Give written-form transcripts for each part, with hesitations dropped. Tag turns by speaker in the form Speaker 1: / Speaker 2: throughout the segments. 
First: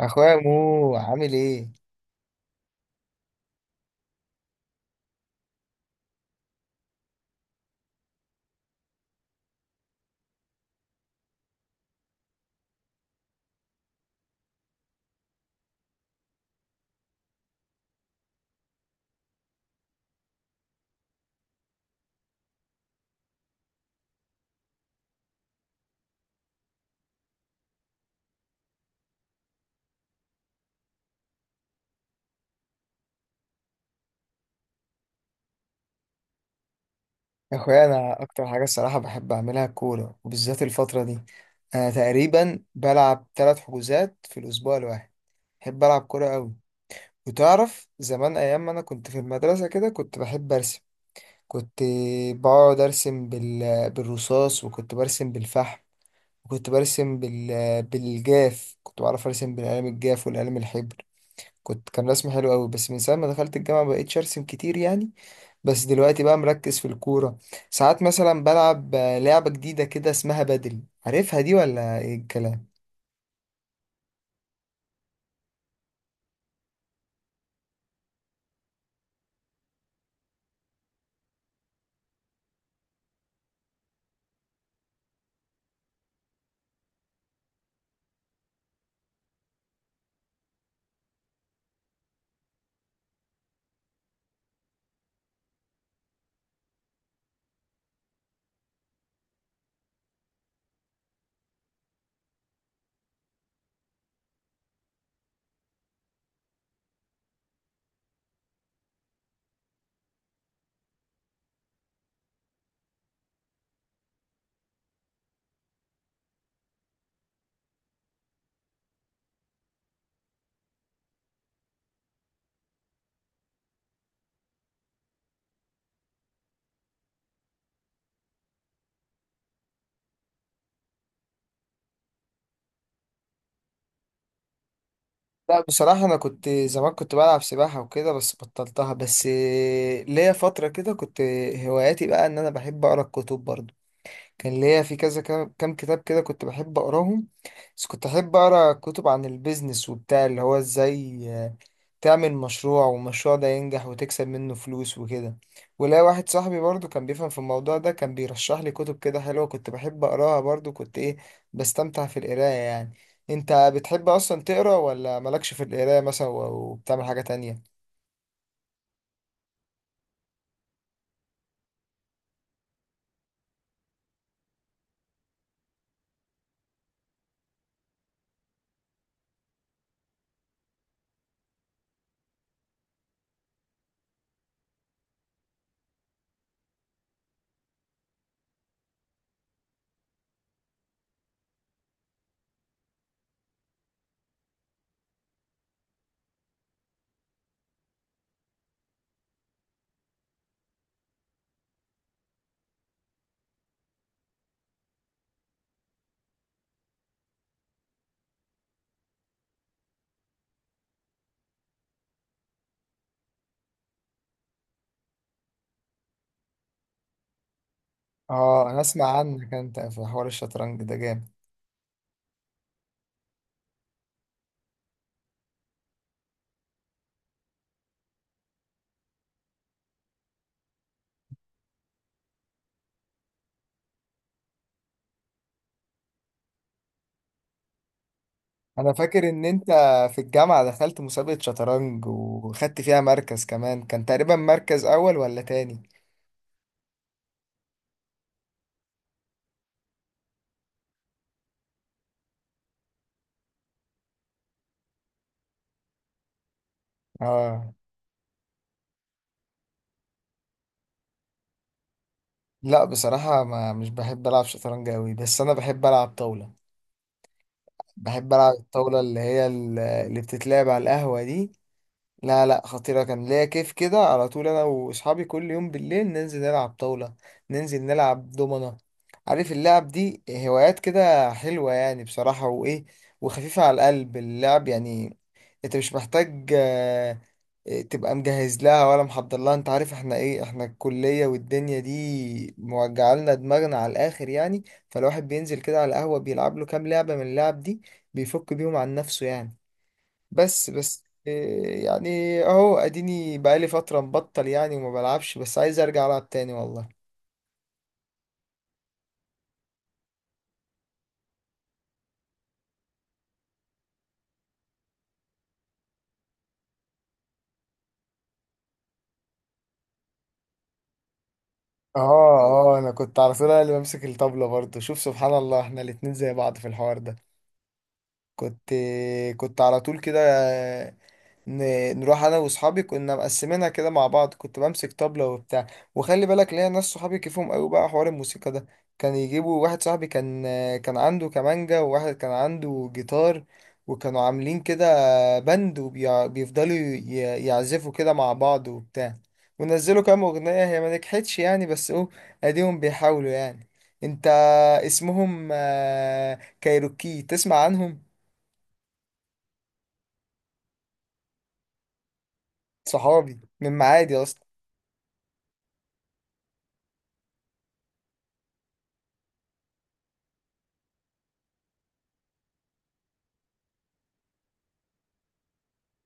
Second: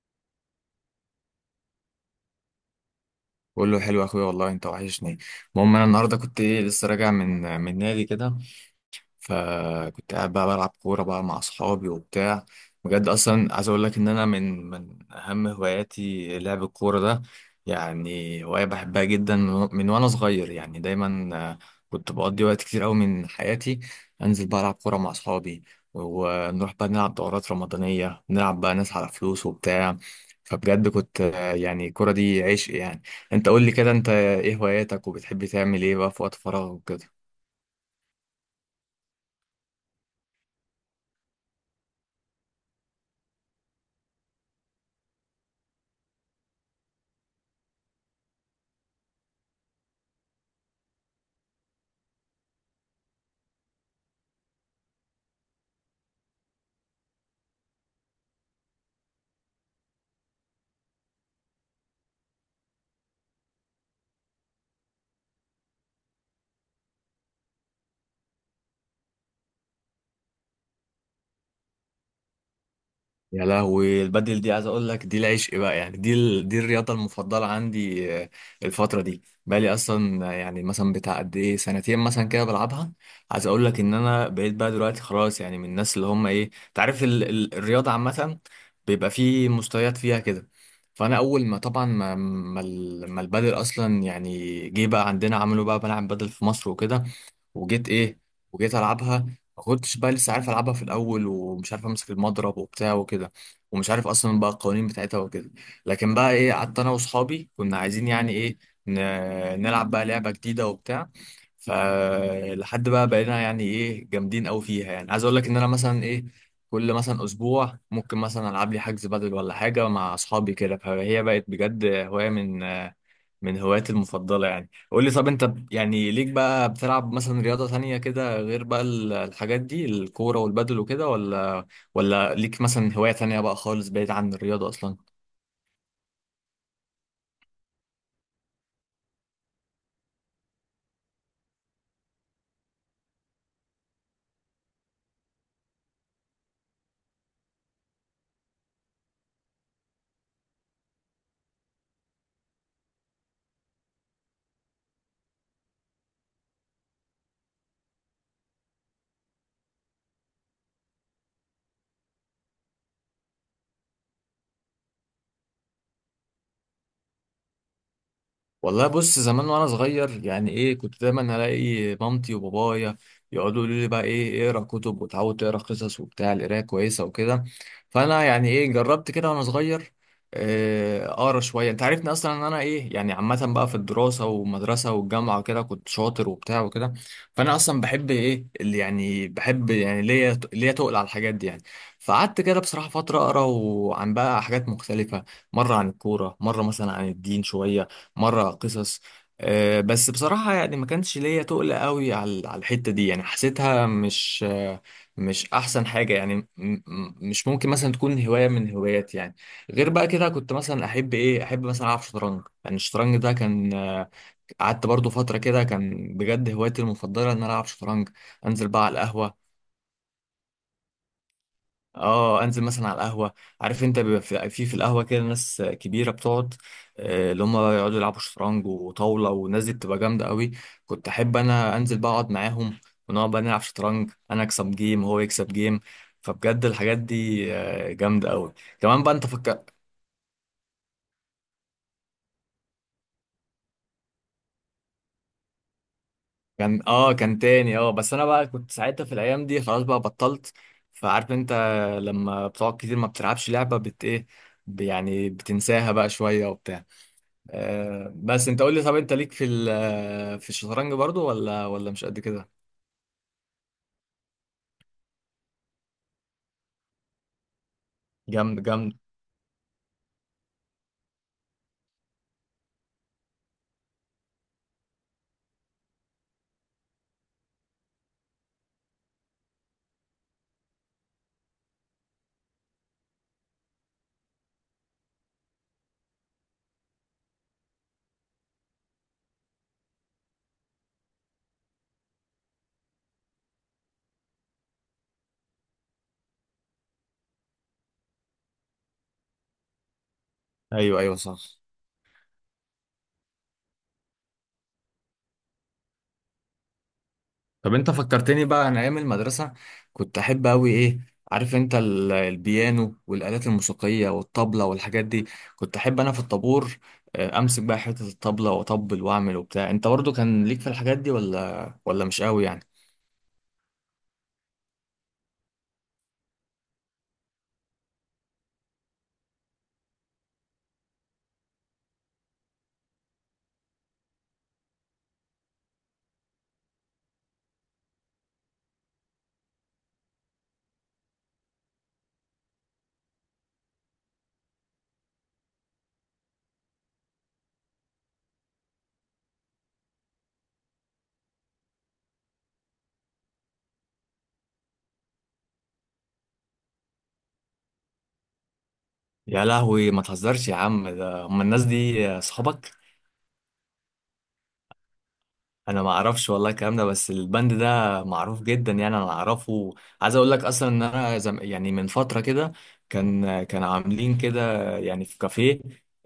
Speaker 1: اخويا مو عامل ايه؟
Speaker 2: بقول له حلو يا اخويا، والله انت وحشني. المهم انا النهارده كنت ايه لسه راجع من نادي كده. فكنت قاعد بقى بلعب كورة بقى مع أصحابي وبتاع. بجد أصلا عايز أقول لك إن أنا من أهم هواياتي لعب الكورة ده. يعني هواية بحبها جدا من وأنا صغير، يعني دايما. كنت بقضي وقت كتير أوي من حياتي، أنزل بقى ألعب كورة مع أصحابي، ونروح بقى نلعب دورات رمضانية، نلعب بقى ناس على فلوس وبتاع. فبجد كنت يعني الكورة دي عشق يعني. أنت قول لي كده، أنت إيه هواياتك، وبتحب تعمل إيه بقى في وقت فراغك وكده؟
Speaker 1: اخويا انا اكتر حاجه الصراحه بحب اعملها الكوره، وبالذات الفتره دي انا تقريبا بلعب 3 حجوزات في الاسبوع الواحد. بحب العب كوره قوي. وتعرف زمان ايام ما انا كنت في المدرسه كده كنت بحب ارسم. كنت بقعد ارسم بالرصاص، وكنت برسم بالفحم، وكنت برسم بالجاف. كنت بعرف ارسم بالقلم الجاف والقلم الحبر. كان رسم حلو قوي، بس من ساعه ما دخلت الجامعه مبقتش ارسم كتير يعني. بس دلوقتي بقى مركز في الكورة. ساعات مثلا بلعب لعبة جديدة كده اسمها بدل. عارفها دي ولا ايه الكلام؟
Speaker 2: يا لهوي، البدل دي عايز اقول لك دي العشق بقى يعني، دي الرياضه المفضله عندي. الفتره دي بقالي اصلا، يعني مثلا بتاع قد ايه سنتين مثلا كده بلعبها. عايز اقول لك ان انا بقيت بقى دلوقتي خلاص، يعني من الناس اللي هم ايه، تعرف الرياضه عامه بيبقى فيه مستويات فيها كده. فانا اول ما طبعا ما البدل اصلا يعني جه بقى عندنا، عملوا بقى ملعب بدل في مصر وكده، وجيت ايه، وجيت العبها. ما كنتش بقى لسه عارف العبها في الاول، ومش عارف امسك المضرب وبتاع وكده، ومش عارف اصلا بقى القوانين بتاعتها وكده. لكن بقى ايه، قعدت انا واصحابي كنا عايزين يعني ايه نلعب بقى لعبه جديده وبتاع. فلحد بقى بقينا يعني ايه جامدين قوي فيها، يعني عايز اقول لك ان انا مثلا ايه، كل مثلا اسبوع ممكن مثلا العب لي حجز بدل ولا حاجه مع اصحابي كده، فهي بقت بجد هوايه من هواياتي المفضله يعني. قول لي طب، انت يعني ليك بقى بتلعب مثلا رياضة تانية كده غير بقى الحاجات دي، الكورة والبدل وكده ولا ليك مثلا هواية تانية بقى خالص بعيد عن الرياضة اصلا؟
Speaker 1: لا، بصراحة أنا كنت زمان كنت بلعب سباحة وكده بس بطلتها. بس ليا فترة كده كنت هواياتي بقى إن أنا بحب أقرأ الكتب برضه. كان ليا في كذا كام كتاب كده كنت بحب أقراهم. بس كنت أحب أقرأ كتب عن البيزنس وبتاع، اللي هو إزاي تعمل مشروع والمشروع ده ينجح وتكسب منه فلوس وكده. ولا واحد صاحبي برضو كان بيفهم في الموضوع ده، كان بيرشح لي كتب كده حلوة كنت بحب أقراها. برضو كنت إيه، بستمتع في القراية يعني. أنت بتحب أصلا تقرأ ولا مالكش في القراية مثلا وبتعمل حاجة تانية؟
Speaker 2: والله بص، زمان وانا صغير يعني ايه، كنت دايما الاقي مامتي وبابايا يقعدوا يقولوا لي بقى ايه اقرا كتب، وتعود تقرا قصص وبتاع، القرايه كويسه وكده. فانا يعني ايه جربت كده وانا صغير، اقرا شويه. انت عارفني اصلا ان انا ايه، يعني عامه بقى في الدراسه والمدرسه والجامعه وكده كنت شاطر وبتاع وكده. فانا اصلا بحب ايه اللي يعني بحب، يعني ليا تقل على الحاجات دي يعني. فقعدت كده بصراحه فتره اقرا، وعن بقى حاجات مختلفه، مره عن الكوره، مره مثلا عن الدين شويه، مرة قصص. بس بصراحة يعني ما كانش ليا تقل قوي على الحتة دي، يعني حسيتها مش مش أحسن حاجة يعني، مش ممكن مثلا تكون هواية من هواياتي يعني. غير بقى كده، كنت مثلا أحب إيه، أحب مثلا ألعب شطرنج. يعني الشطرنج ده كان قعدت برضو فترة كده كان بجد هوايتي المفضلة إن أنا ألعب شطرنج. أنزل
Speaker 1: آه، أنا
Speaker 2: بقى على
Speaker 1: أسمع
Speaker 2: القهوة،
Speaker 1: عنك أنت في حوار الشطرنج ده جامد.
Speaker 2: اه انزل مثلا على القهوه. عارف انت، بيبقى في القهوه كده ناس كبيره بتقعد، اللي هم يقعدوا يلعبوا شطرنج وطاوله، والناس دي بتبقى جامده قوي. كنت احب انا انزل بقى اقعد معاهم، ونقعد بقى نلعب شطرنج، انا اكسب جيم وهو يكسب جيم. فبجد الحاجات دي جامده قوي.
Speaker 1: انا
Speaker 2: كمان بقى انت
Speaker 1: فاكر ان انت
Speaker 2: فكر.
Speaker 1: في الجامعة دخلت مسابقة شطرنج وخدت فيها مركز، كمان كان تقريبا مركز اول ولا تاني.
Speaker 2: كان تاني، بس انا بقى كنت ساعتها في الايام دي خلاص بقى بطلت. فعارف انت، لما بتقعد كتير ما بتلعبش لعبه بت ايه، يعني بتنساها بقى شويه وبتاع.
Speaker 1: اه.
Speaker 2: بس انت قول لي طب، انت ليك في في الشطرنج برضو، ولا مش قد كده؟
Speaker 1: لا بصراحة ما مش بحب العب شطرنج اوي، بس انا بحب العب طاولة. بحب العب
Speaker 2: جامد جامد.
Speaker 1: الطاولة اللي هي اللي بتتلعب على القهوة دي. لا لا، خطيرة، كان ليا كيف كده على طول. أنا وأصحابي كل يوم بالليل ننزل نلعب طاولة، ننزل نلعب دومنة. عارف اللعب دي هوايات كده حلوة يعني بصراحة، وإيه، وخفيفة على القلب اللعب يعني. أنت مش محتاج تبقى مجهز لها ولا محضر لها. أنت عارف إحنا إيه، إحنا الكلية والدنيا دي موجعة لنا دماغنا على الآخر يعني. فالواحد بينزل كده على القهوة بيلعب له كام لعبة من اللعب دي، بيفك بيهم عن نفسه يعني. بس
Speaker 2: ايوه
Speaker 1: بس
Speaker 2: ايوه صح.
Speaker 1: إيه، يعني اهو اديني بقالي فترة مبطل يعني وما بلعبش، بس عايز ارجع العب تاني والله.
Speaker 2: طب انت فكرتني بقى انا ايام المدرسه، كنت احب قوي ايه. عارف انت البيانو والالات الموسيقيه والطبله والحاجات دي. كنت احب انا في الطابور امسك بقى حته الطبله واطبل واعمل وبتاع. انت برضو كان ليك في الحاجات دي ولا مش
Speaker 1: اه.
Speaker 2: قوي يعني؟
Speaker 1: اه انا كنت على طول أنا اللي بمسك الطبلة برضه. شوف سبحان الله، احنا الاتنين زي بعض في الحوار ده. كنت كنت على طول كده نروح انا واصحابي. كنا مقسمينها كده مع بعض، كنت بمسك طبلة وبتاع. وخلي بالك ليا ناس صحابي كيفهم قوي بقى حوار الموسيقى ده. كان يجيبوا واحد صاحبي كان عنده كمانجا، وواحد كان عنده جيتار، وكانوا عاملين كده بند، وبيفضلوا يعزفوا كده مع بعض وبتاع. ونزلوا كام اغنية، هي ما نجحتش يعني بس اهو اديهم بيحاولوا يعني. انت اسمهم كايروكي، تسمع عنهم؟
Speaker 2: يا لهوي، ما تهزرش يا عم، ده هم الناس دي صحابك؟
Speaker 1: صحابي من معادي اصلا.
Speaker 2: انا ما اعرفش والله الكلام ده، بس البند ده معروف جدا يعني، انا اعرفه. عايز اقول لك اصلا ان انا يعني من فتره كده كان عاملين كده يعني في كافيه،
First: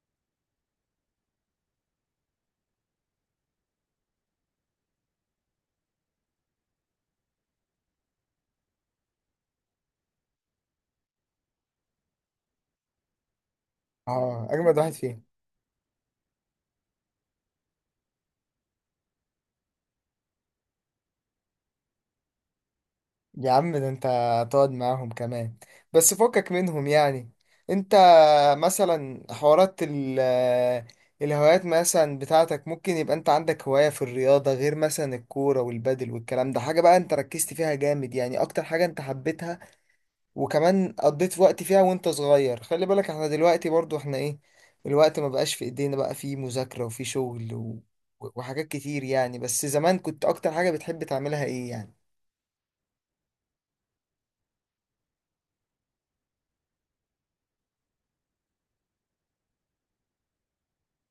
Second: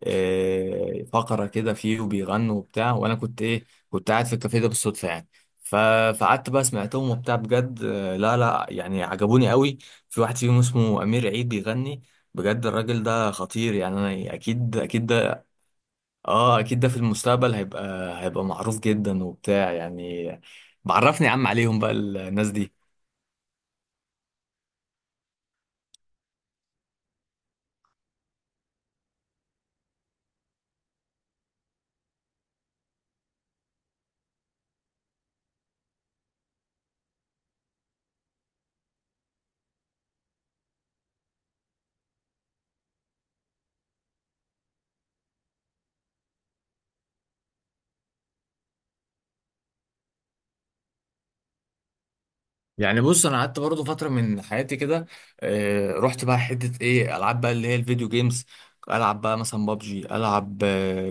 Speaker 2: فقره كده فيه وبيغنوا وبتاع. وانا كنت ايه، كنت قاعد في الكافيه ده بالصدفه يعني. ف... فقعدت بقى سمعتهم وبتاع بجد، لا لا، يعني عجبوني قوي. في واحد فيهم اسمه امير عيد بيغني، بجد الراجل ده خطير يعني. انا
Speaker 1: اه،
Speaker 2: اكيد
Speaker 1: اجمد واحد
Speaker 2: اكيد
Speaker 1: فيهم.
Speaker 2: ده، اه اكيد ده في المستقبل هيبقى معروف جدا وبتاع يعني. بعرفني يا عم عليهم بقى الناس دي.
Speaker 1: يا عم ده انت هتقعد معاهم كمان؟ بس فكك منهم يعني. انت مثلا حوارات الهوايات مثلا بتاعتك، ممكن يبقى انت عندك هواية في الرياضة غير مثلا الكورة والبادل والكلام ده؟ حاجة بقى انت ركزت فيها جامد يعني، اكتر حاجة انت حبيتها، وكمان قضيت وقت فيها وانت صغير. خلي بالك احنا دلوقتي برضو احنا ايه، الوقت ما بقاش في ايدينا بقى، في مذاكرة وفي شغل و... وحاجات كتير يعني. بس زمان كنت اكتر حاجة بتحب تعملها ايه يعني؟
Speaker 2: يعني بص، انا قعدت برضه فتره من حياتي كده، رحت بقى حته ايه العاب بقى اللي هي الفيديو جيمز. العب بقى مثلا بابجي، العب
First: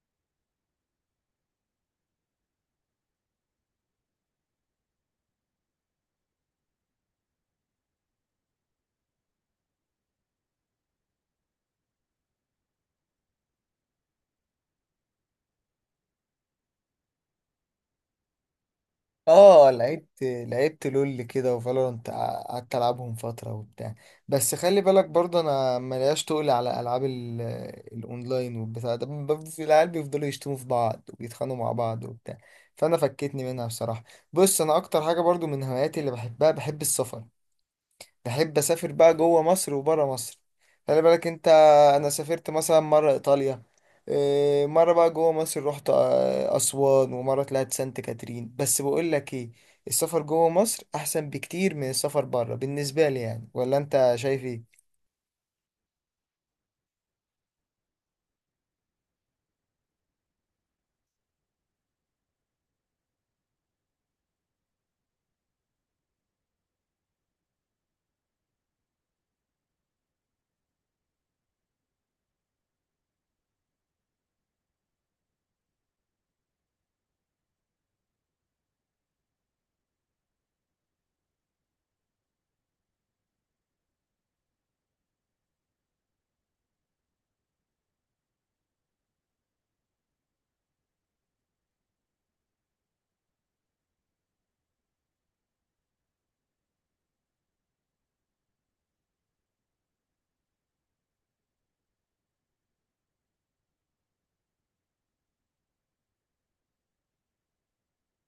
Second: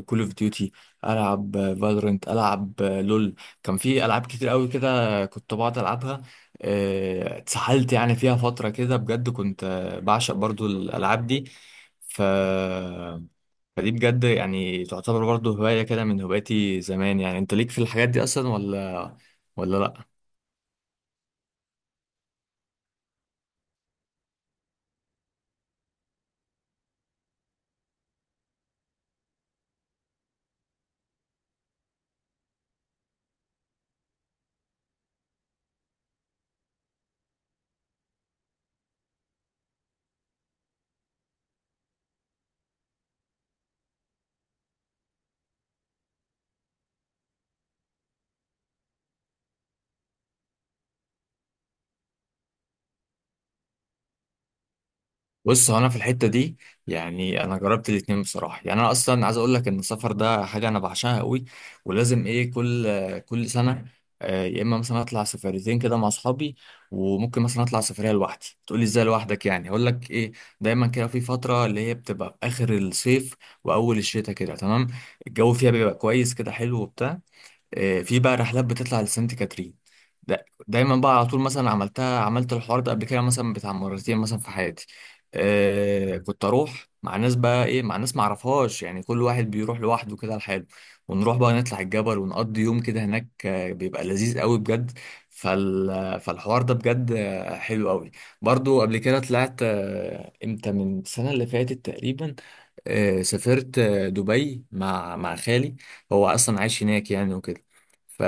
Speaker 2: كول اوف ديوتي، العب فالورنت، العب لول. كان في العاب كتير قوي كده كنت بقعد العبها. اتسحلت يعني فيها فتره كده بجد، كنت بعشق برضه الالعاب دي. ف فدي بجد يعني تعتبر برضه هوايه كده من هواياتي زمان يعني. انت ليك في الحاجات دي اصلا ولا
Speaker 1: اه
Speaker 2: ولا لا؟
Speaker 1: لعبت لول كده وفالورانت، قعدت العبهم فتره وبتاع. بس خلي بالك برضه انا ملياش تقل على العاب الاونلاين والبتاع ده. في العيال بيفضلوا يشتموا في بعض وبيتخانقوا مع بعض وبتاع، فانا فكتني منها بصراحه. بص، انا اكتر حاجه برضه من هواياتي اللي بحبها بحب السفر. بحب اسافر بقى جوه مصر وبره مصر. خلي بالك انت، انا سافرت مثلا مره ايطاليا. إيه، مره بقى جوه مصر رحت اسوان، ومره طلعت سانت كاترين. بس بقول لك ايه، السفر جوه مصر احسن بكتير من السفر بره بالنسبه لي يعني. ولا انت شايف ايه؟
Speaker 2: بص، هو انا في الحته دي يعني انا جربت الاتنين بصراحه يعني. انا اصلا عايز اقول لك ان السفر ده حاجه انا بعشقها قوي، ولازم ايه كل سنه يا اما مثلا اطلع سفريتين كده مع اصحابي، وممكن مثلا اطلع سفريه لوحدي. تقولي ازاي لوحدك؟ يعني هقول لك ايه، دايما كده في فتره اللي هي بتبقى في اخر الصيف واول الشتاء كده تمام، الجو فيها بيبقى كويس كده حلو وبتاع. في بقى رحلات بتطلع لسانت كاترين، دايما بقى على طول، مثلا عملتها، عملت الحوار ده قبل كده مثلا بتاع مرتين مثلا في حياتي. كنت اروح مع ناس بقى ايه، مع ناس معرفهاش يعني، كل واحد بيروح لوحده كده لحاله. ونروح بقى نطلع الجبل ونقضي يوم كده هناك، بيبقى لذيذ قوي بجد. فالحوار ده بجد حلو قوي. برضو قبل كده طلعت امتى من السنة اللي فاتت تقريبا، سافرت دبي مع خالي. هو اصلا عايش هناك يعني وكده. ف...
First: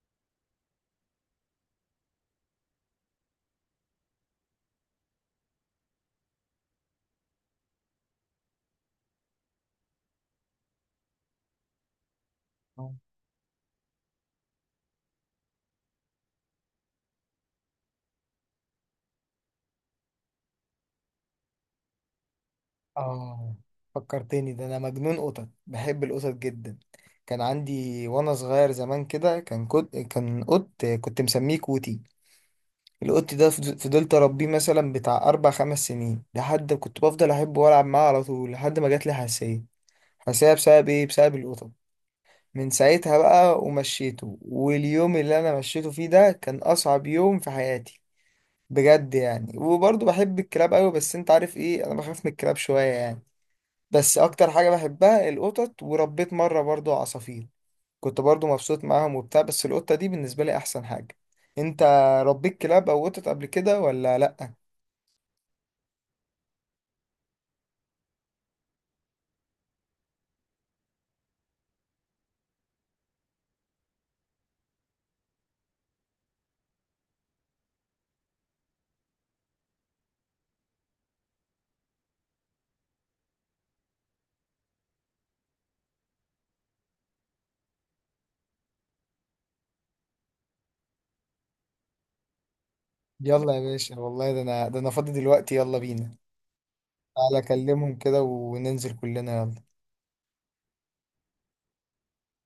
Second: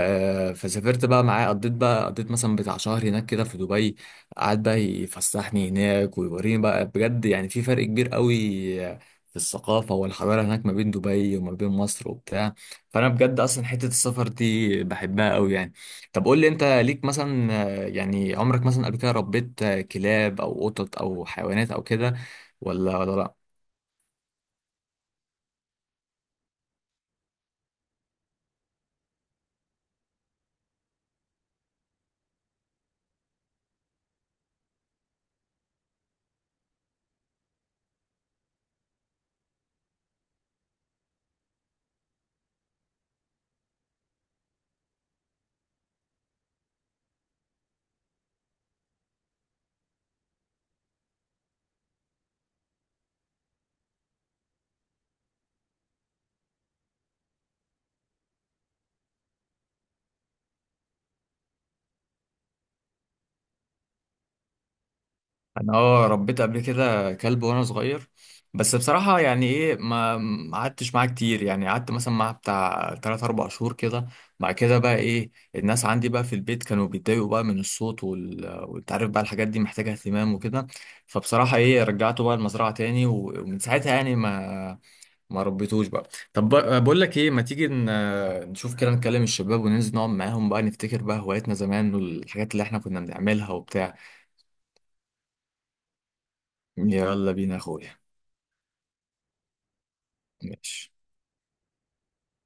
Speaker 2: فسافرت بقى معاه، قضيت بقى مثلا بتاع شهر هناك كده في دبي. قعد بقى يفسحني هناك ويوريني بقى، بجد يعني في فرق كبير قوي في الثقافة والحضارة هناك ما بين دبي وما بين مصر وبتاع. فأنا بجد أصلا حتة السفر دي بحبها قوي يعني. طب قول لي، أنت ليك مثلا يعني عمرك مثلا قبل كده ربيت كلاب أو قطط أو حيوانات أو كده، ولا لأ؟
Speaker 1: اه، فكرتني. ده انا مجنون قطط، بحب القطط جدا. كان عندي وانا صغير زمان كده، كان قط كنت مسميه كوتي. القط ده فضلت اربيه مثلا بتاع 4 5 سنين، لحد كنت بفضل احبه والعب معاه على طول لحد ما جات لي حساسيه. حساسيه بسبب ايه؟ بسبب القطط. من ساعتها بقى ومشيته، واليوم اللي انا مشيته فيه ده كان اصعب يوم في حياتي بجد يعني. وبرضه بحب الكلاب قوي، بس انت عارف ايه، انا بخاف من الكلاب شويه يعني. بس اكتر حاجه بحبها القطط. وربيت مره برضه عصافير، كنت برضه مبسوط معاهم وبتاع، بس القطه دي بالنسبه لي احسن حاجه. انت ربيت كلاب او قطط قبل كده ولا لا؟
Speaker 2: انا اه ربيت قبل كده كلب وانا صغير، بس بصراحة يعني ايه ما قعدتش معاه كتير. يعني قعدت مثلا معاه بتاع 3 4 شهور كده. بعد كده بقى ايه، الناس عندي بقى في البيت كانوا بيتضايقوا بقى من الصوت وانت عارف بقى الحاجات دي محتاجة اهتمام وكده. فبصراحة ايه رجعته بقى المزرعة تاني، ومن ساعتها يعني ما ربيتوش بقى. طب بقول لك ايه، ما تيجي نشوف كده، نكلم الشباب وننزل نقعد معاهم بقى، نفتكر بقى هواياتنا زمان والحاجات اللي احنا كنا بنعملها
Speaker 1: يلا يا
Speaker 2: وبتاع.
Speaker 1: باشا والله، ده انا فاضي دلوقتي، يلا بينا.
Speaker 2: يلا
Speaker 1: تعالى
Speaker 2: بينا يا
Speaker 1: اكلمهم
Speaker 2: اخويا.
Speaker 1: كده وننزل كلنا، يلا.
Speaker 2: ماشي.